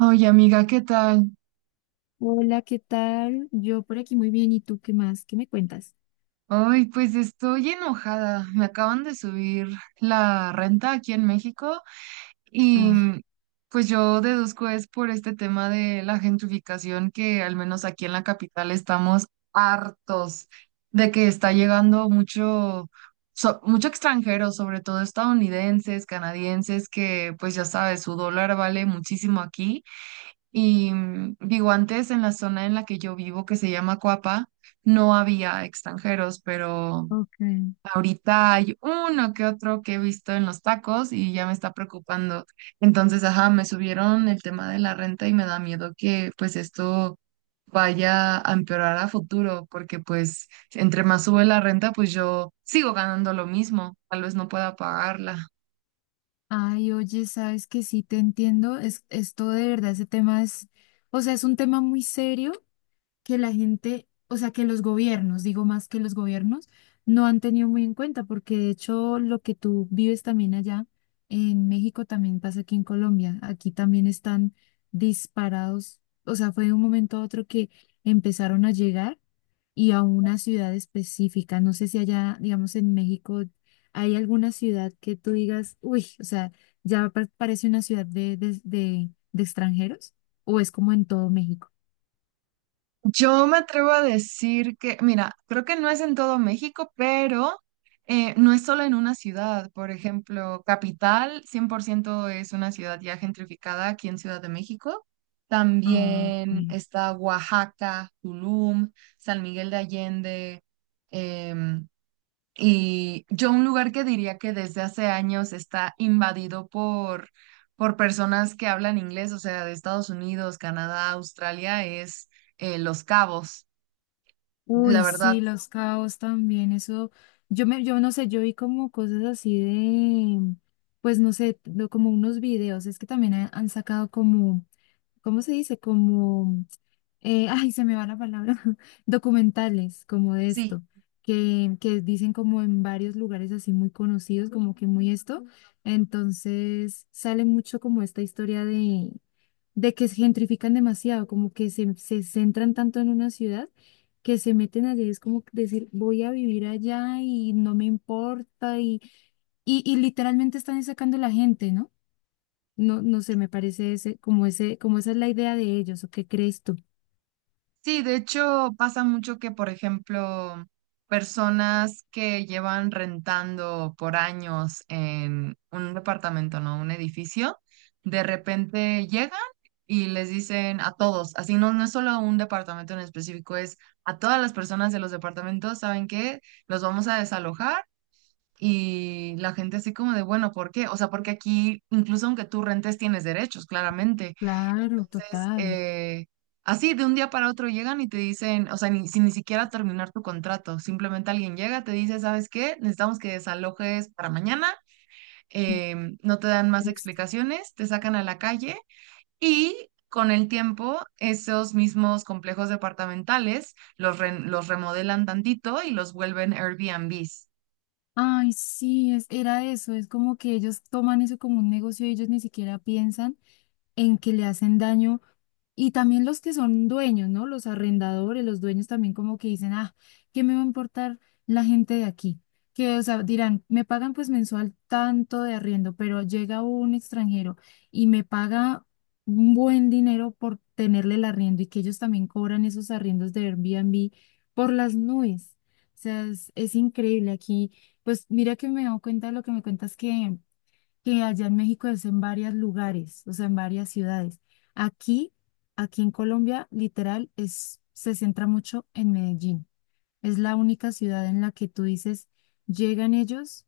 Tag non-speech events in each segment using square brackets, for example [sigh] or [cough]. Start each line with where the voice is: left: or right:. right: Oye, amiga, ¿qué tal?
left: Hola, ¿qué tal? Yo por aquí muy bien. ¿Y tú qué más? ¿Qué me cuentas?
right: Ay, pues estoy enojada. Me acaban de subir la renta aquí en México y
left: Ah,
right: pues yo deduzco es por este tema de la gentrificación que al menos aquí en la capital estamos hartos de que está llegando mucho, mucho extranjero, sobre todo estadounidenses, canadienses, que pues ya sabes, su dólar vale muchísimo aquí. Y digo, antes en la zona en la que yo vivo, que se llama Coapa, no había extranjeros, pero
left: ok.
right: ahorita hay uno que otro que he visto en los tacos y ya me está preocupando. Entonces, ajá, me subieron el tema de la renta y me da miedo que pues esto vaya a empeorar a futuro, porque pues entre más sube la renta, pues yo sigo ganando lo mismo, tal vez no pueda pagarla.
left: Ay, oye, sabes que sí te entiendo. Es, esto de verdad, ese tema es, o sea, es un tema muy serio que la gente, o sea, que los gobiernos, digo más que los gobiernos, no han tenido muy en cuenta, porque de hecho lo que tú vives también allá en México también pasa aquí en Colombia. Aquí también están disparados, o sea, fue de un momento a otro que empezaron a llegar, y a una ciudad específica. No sé si allá, digamos, en México hay alguna ciudad que tú digas, uy, o sea, ya parece una ciudad de extranjeros o es como en todo México.
right: Yo me atrevo a decir que, mira, creo que no es en todo México, pero no es solo en una ciudad. Por ejemplo, Capital 100% es una ciudad ya gentrificada aquí en Ciudad de México.
left: Ah,
right: También
left: ok.
right: está Oaxaca, Tulum, San Miguel de Allende, em, y yo un lugar que diría que desde hace años está invadido por personas que hablan inglés, o sea, de Estados Unidos, Canadá, Australia, es Los Cabos. La
left: Uy,
right: verdad,
left: sí, Los Cabos también, eso, yo no sé, yo vi como cosas así de, pues no sé, como unos videos, es que también han sacado como ¿cómo se dice? Como, ay, se me va la palabra, [laughs] documentales como de
right: sí.
left: esto, que dicen como en varios lugares así muy conocidos, como que muy esto. Entonces sale mucho como esta historia de que se gentrifican demasiado, como que se centran tanto en una ciudad que se meten allí, es como decir, voy a vivir allá y no me importa y literalmente están sacando la gente, ¿no? No, no sé, me parece ese, como esa es la idea de ellos, ¿o qué crees tú?
right: Sí, de hecho pasa mucho que, por ejemplo, personas que llevan rentando por años en un departamento, ¿no? Un edificio, de repente llegan y les dicen a todos, así no, no es solo a un departamento en específico, es a todas las personas de los departamentos, ¿saben qué? Los vamos a desalojar y la gente así como de, bueno, ¿por qué? O sea, porque aquí, incluso aunque tú rentes, tienes derechos, claramente.
left: Claro,
right: Entonces,
left: total.
right: así de un día para otro llegan y te dicen, o sea, ni, sin ni siquiera terminar tu contrato, simplemente alguien llega, te dice, ¿sabes qué? Necesitamos que desalojes para mañana, no te dan más
left: Triste.
right: explicaciones, te sacan a la calle y... Con el tiempo, esos mismos complejos departamentales los, los remodelan tantito y los vuelven Airbnbs.
left: Ay, sí, es, era eso. Es como que ellos toman eso como un negocio y ellos ni siquiera piensan en que le hacen daño. Y también los que son dueños, ¿no? Los arrendadores, los dueños también como que dicen, ah, ¿qué me va a importar la gente de aquí? Que, o sea, dirán, me pagan pues mensual tanto de arriendo, pero llega un extranjero y me paga un buen dinero por tenerle el arriendo y que ellos también cobran esos arriendos de Airbnb por las nubes. O sea, es increíble aquí. Pues mira que me he dado cuenta de lo que me cuentas que allá en México es en varios lugares, o sea, en varias ciudades. Aquí, aquí en Colombia, literal, es, se centra mucho en Medellín. Es la única ciudad en la que tú dices, llegan ellos,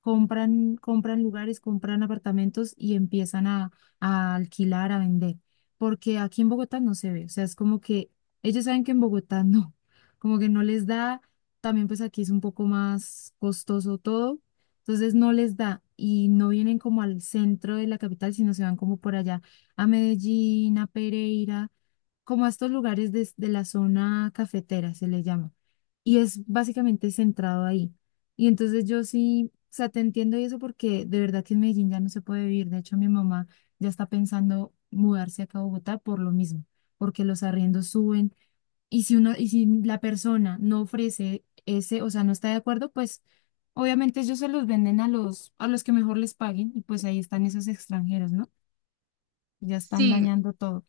left: compran, compran lugares, compran apartamentos y empiezan a alquilar, a vender. Porque aquí en Bogotá no se ve. O sea, es como que ellos saben que en Bogotá [laughs] no, como que no les da. También pues aquí es un poco más costoso todo. Entonces no les da y no vienen como al centro de la capital, sino se van como por allá a Medellín, a Pereira, como a estos lugares de la zona cafetera, se le llama. Y es básicamente centrado ahí. Y entonces yo sí, o sea, te entiendo y eso porque de verdad que en Medellín ya no se puede vivir. De hecho, mi mamá ya está pensando mudarse acá a Bogotá por lo mismo, porque los arriendos suben. Y si uno, y si la persona no ofrece ese, o sea, no está de acuerdo, pues obviamente ellos se los venden a los que mejor les paguen, y pues ahí están esos extranjeros, ¿no? Ya están
right: Sí,
left: dañando todo.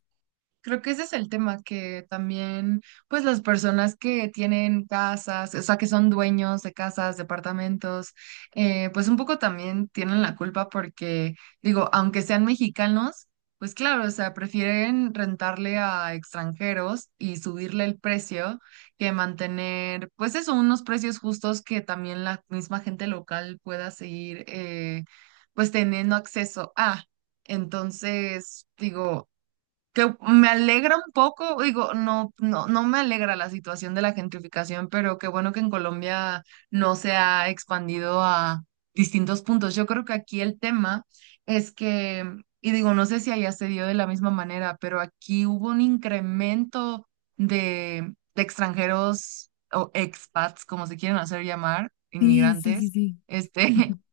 right: creo que ese es el tema, que también, pues las personas que tienen casas, o sea, que son dueños de casas, departamentos, pues un poco también tienen la culpa porque, digo, aunque sean mexicanos, pues claro, o sea, prefieren rentarle a extranjeros y subirle el precio que mantener, pues eso, unos precios justos que también la misma gente local pueda seguir, pues teniendo acceso a. Entonces, digo que me alegra un poco, digo, no, no, no me alegra la situación de la gentrificación, pero qué bueno que en Colombia no se ha expandido a distintos puntos. Yo creo que aquí el tema es que, y digo, no sé si allá se dio de la misma manera, pero aquí hubo un incremento de extranjeros o expats, como se quieren hacer llamar,
left: Sí, sí, sí,
right: inmigrantes,
left: sí.
right: este,
left: [laughs]
right: [laughs]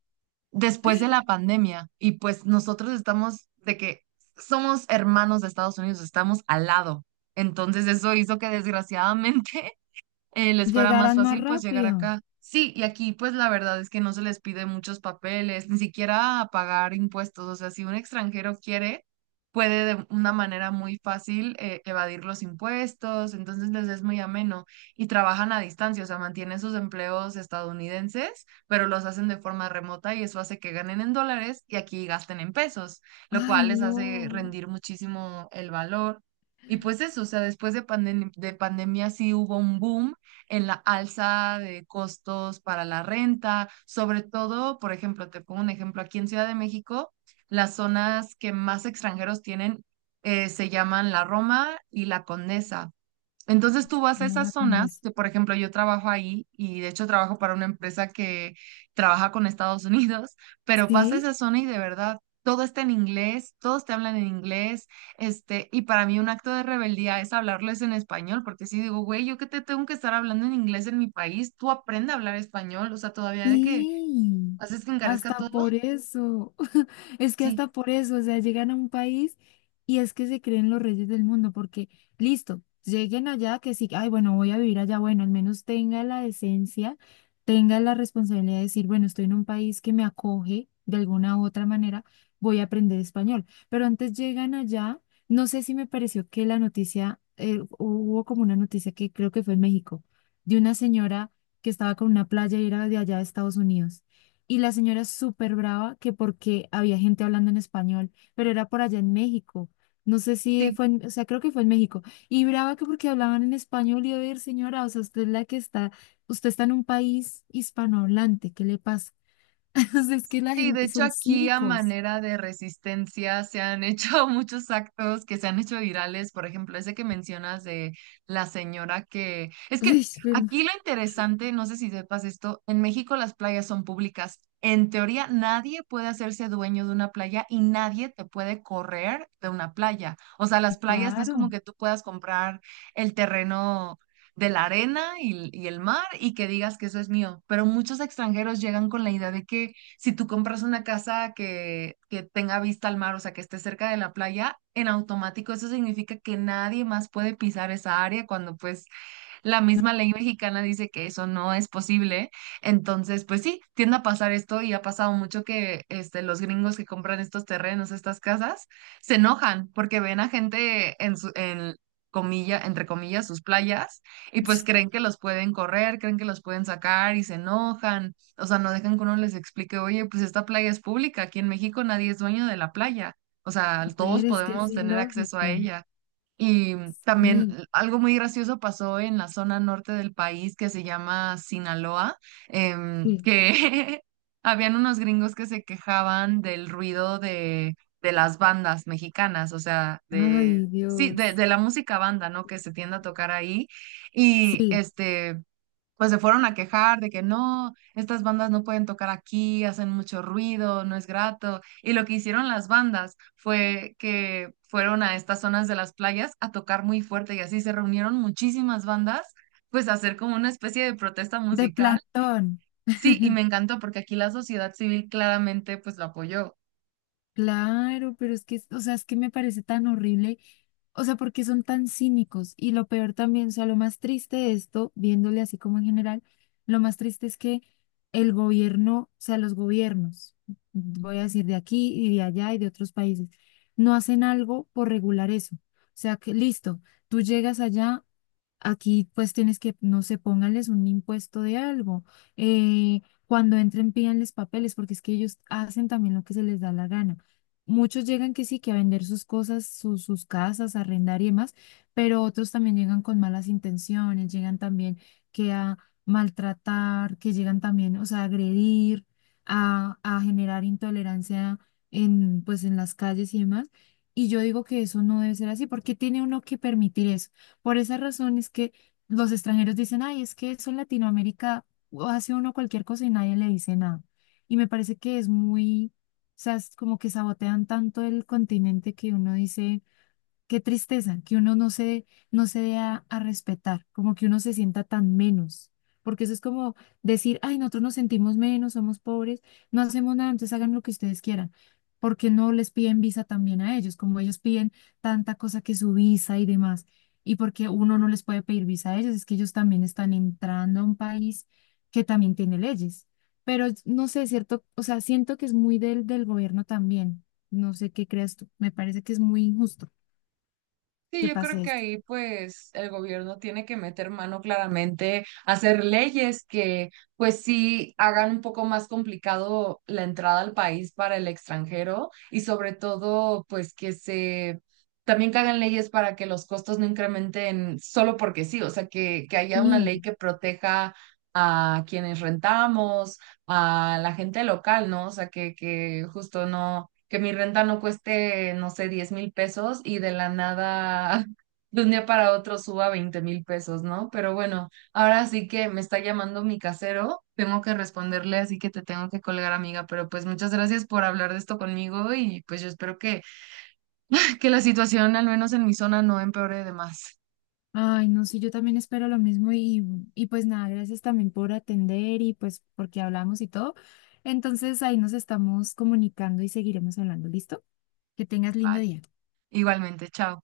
right: después de la pandemia y pues nosotros estamos de que somos hermanos de Estados Unidos, estamos al lado. Entonces eso hizo que desgraciadamente les fuera más
left: Llegarán más
right: fácil pues llegar
left: rápido.
right: acá. Sí, y aquí pues la verdad es que no se les pide muchos papeles, ni siquiera pagar impuestos. O sea, si un extranjero quiere, puede de una manera muy fácil evadir los impuestos, entonces les es muy ameno y trabajan a distancia, o sea, mantienen sus empleos estadounidenses, pero los hacen de forma remota y eso hace que ganen en dólares y aquí gasten en pesos, lo
left: Ay,
right: cual les hace
left: no.
right: rendir muchísimo el valor. Y pues eso, o sea, después de pandemia sí hubo un boom en la alza de costos para la renta, sobre todo, por ejemplo, te pongo un ejemplo, aquí en Ciudad de México, las zonas que más extranjeros tienen se llaman la Roma y la Condesa. Entonces tú vas a
left: No
right: esas
left: la
right: zonas,
left: condesa.
right: que por ejemplo yo trabajo ahí y de hecho trabajo para una empresa que trabaja con Estados [laughs] Unidos, pero vas a
left: ¿Sí?
right: esa zona y de verdad todo está en inglés, todos te hablan en inglés, este, y para mí un acto de rebeldía es hablarles en español, porque si digo, güey, yo que te tengo que estar hablando en inglés en mi país, tú aprende a hablar español, o sea, todavía de que
left: Sí,
right: haces que encarezca
left: hasta
right: todo,
left: por eso, [laughs] es que
right: sí,
left: hasta por eso, o sea, llegan a un país y es que se creen los reyes del mundo, porque listo, lleguen allá que sí, ay, bueno, voy a vivir allá, bueno, al menos tenga la decencia, tenga la responsabilidad de decir, bueno, estoy en un país que me acoge de alguna u otra manera, voy a aprender español, pero antes llegan allá, no sé si me pareció que la noticia, hubo como una noticia que creo que fue en México, de una señora que estaba con una playa y era de allá de Estados Unidos. Y la señora súper brava que porque había gente hablando en español, pero era por allá en México. No sé si
right: sí.
left: fue, o sea, creo que fue en México. Y brava que porque hablaban en español y a ver, señora, o sea, usted es la que está, usted está en un país hispanohablante, ¿qué le pasa? [laughs] O sea, es que la
right: Sí, de
left: gente,
right: hecho
left: son
right: aquí a
left: cínicos.
right: manera de resistencia se han hecho [laughs] muchos actos que se han hecho virales, por ejemplo, ese que mencionas de la señora que... Es
left: [laughs]
right: que
left: Uy, pero,
right: aquí lo interesante, no sé si sepas esto, en México las playas son públicas. En teoría nadie puede hacerse dueño de una playa y nadie te puede correr de una playa. O sea, las playas no es como
left: claro.
right: que tú puedas comprar el terreno de la arena y el mar y que digas que eso es mío, pero muchos extranjeros llegan con la idea de que si tú compras una casa que tenga vista al mar, o sea, que esté cerca de la playa, en automático eso significa que nadie más puede pisar esa área cuando pues la misma ley mexicana dice que eso no es posible. Entonces, pues sí, tiende a pasar esto y ha pasado mucho que este, los gringos que compran estos terrenos, estas casas, se enojan porque ven a gente en su, en comilla, entre comillas, sus playas y pues creen que los pueden correr, creen que los pueden sacar y se enojan. O sea, no dejan que uno les explique, oye, pues esta playa es pública, aquí en México nadie es dueño de la playa. O sea,
left: A ver,
right: todos
left: es que es
right: podemos tener acceso a
left: ilógico.
right: ella. Y también
left: Sí,
right: algo muy gracioso pasó en la zona norte del país que se llama Sinaloa,
left: sí.
right: que [laughs] habían unos gringos que se quejaban del ruido de las bandas mexicanas, o sea, de,
left: Ay,
right: sí, de,
left: Dios.
right: de la música banda, ¿no? Que se tiende a tocar ahí. Y
left: Sí,
right: este pues se fueron a quejar de que no, estas bandas no pueden tocar aquí, hacen mucho ruido, no es grato. Y lo que hicieron las bandas fue que fueron a estas zonas de las playas a tocar muy fuerte y así se reunieron muchísimas bandas, pues a hacer como una especie de protesta
left: de
right: musical.
left: Platón.
right: Sí, y me encantó porque aquí la sociedad civil claramente pues lo apoyó.
left: Claro, pero es que, o sea, es que me parece tan horrible, o sea, porque son tan cínicos y lo peor también, o sea, lo más triste de esto, viéndole así como en general, lo más triste es que el gobierno, o sea, los gobiernos, voy a decir de aquí y de allá y de otros países, no hacen algo por regular eso. O sea, que listo, tú llegas allá. Aquí pues tienes que, no sé, pónganles un impuesto de algo. Eh, cuando entren, pídanles papeles, porque es que ellos hacen también lo que se les da la gana. Muchos llegan que sí, que a vender sus cosas, sus, sus casas, a arrendar y demás, pero otros también llegan con malas intenciones, llegan también que a maltratar, que llegan también, o sea, a agredir, a generar intolerancia en, pues, en las calles y demás. Y yo digo que eso no debe ser así, porque tiene uno que permitir eso. Por esa razón es que los extranjeros dicen, ay, es que eso en Latinoamérica hace uno cualquier cosa y nadie le dice nada. Y me parece que es muy, o sea, es como que sabotean tanto el continente que uno dice, qué tristeza que uno no se dé a respetar, como que uno se sienta tan menos, porque eso es como decir, ay, nosotros nos sentimos menos, somos pobres, no hacemos nada, entonces hagan lo que ustedes quieran, porque no les piden visa también a ellos, como ellos piden tanta cosa que su visa y demás, y porque uno no les puede pedir visa a ellos, es que ellos también están entrando a un país que también tiene leyes, pero no sé, cierto, o sea, siento que es muy del, del gobierno también, no sé qué creas tú, me parece que es muy injusto
right: Sí,
left: que
right: yo creo
left: pase
right: que
left: esto.
right: ahí pues el gobierno tiene que meter mano claramente, hacer leyes que pues sí hagan un poco más complicado la entrada al país para el extranjero y sobre todo pues que se también que hagan leyes para que los costos no incrementen solo porque sí, o sea, que haya una ley
left: Sí.
right: que proteja a quienes rentamos, a la gente local, ¿no? O sea, que justo no que mi renta no cueste, no sé, 10,000 pesos y de la nada, [laughs] de un día para otro suba 20,000 pesos, ¿no? Pero bueno, ahora sí que me está llamando mi casero, tengo que responderle, así que te tengo que colgar, amiga, pero pues muchas gracias por hablar de esto conmigo y pues yo espero que la situación, al menos en mi zona, no empeore de más.
left: Ay, no, sí, yo también espero lo mismo y pues nada, gracias también por atender y pues porque hablamos y todo. Entonces ahí nos estamos comunicando y seguiremos hablando, ¿listo? Que tengas lindo
right: Vale,
left: día.
right: igualmente, chao.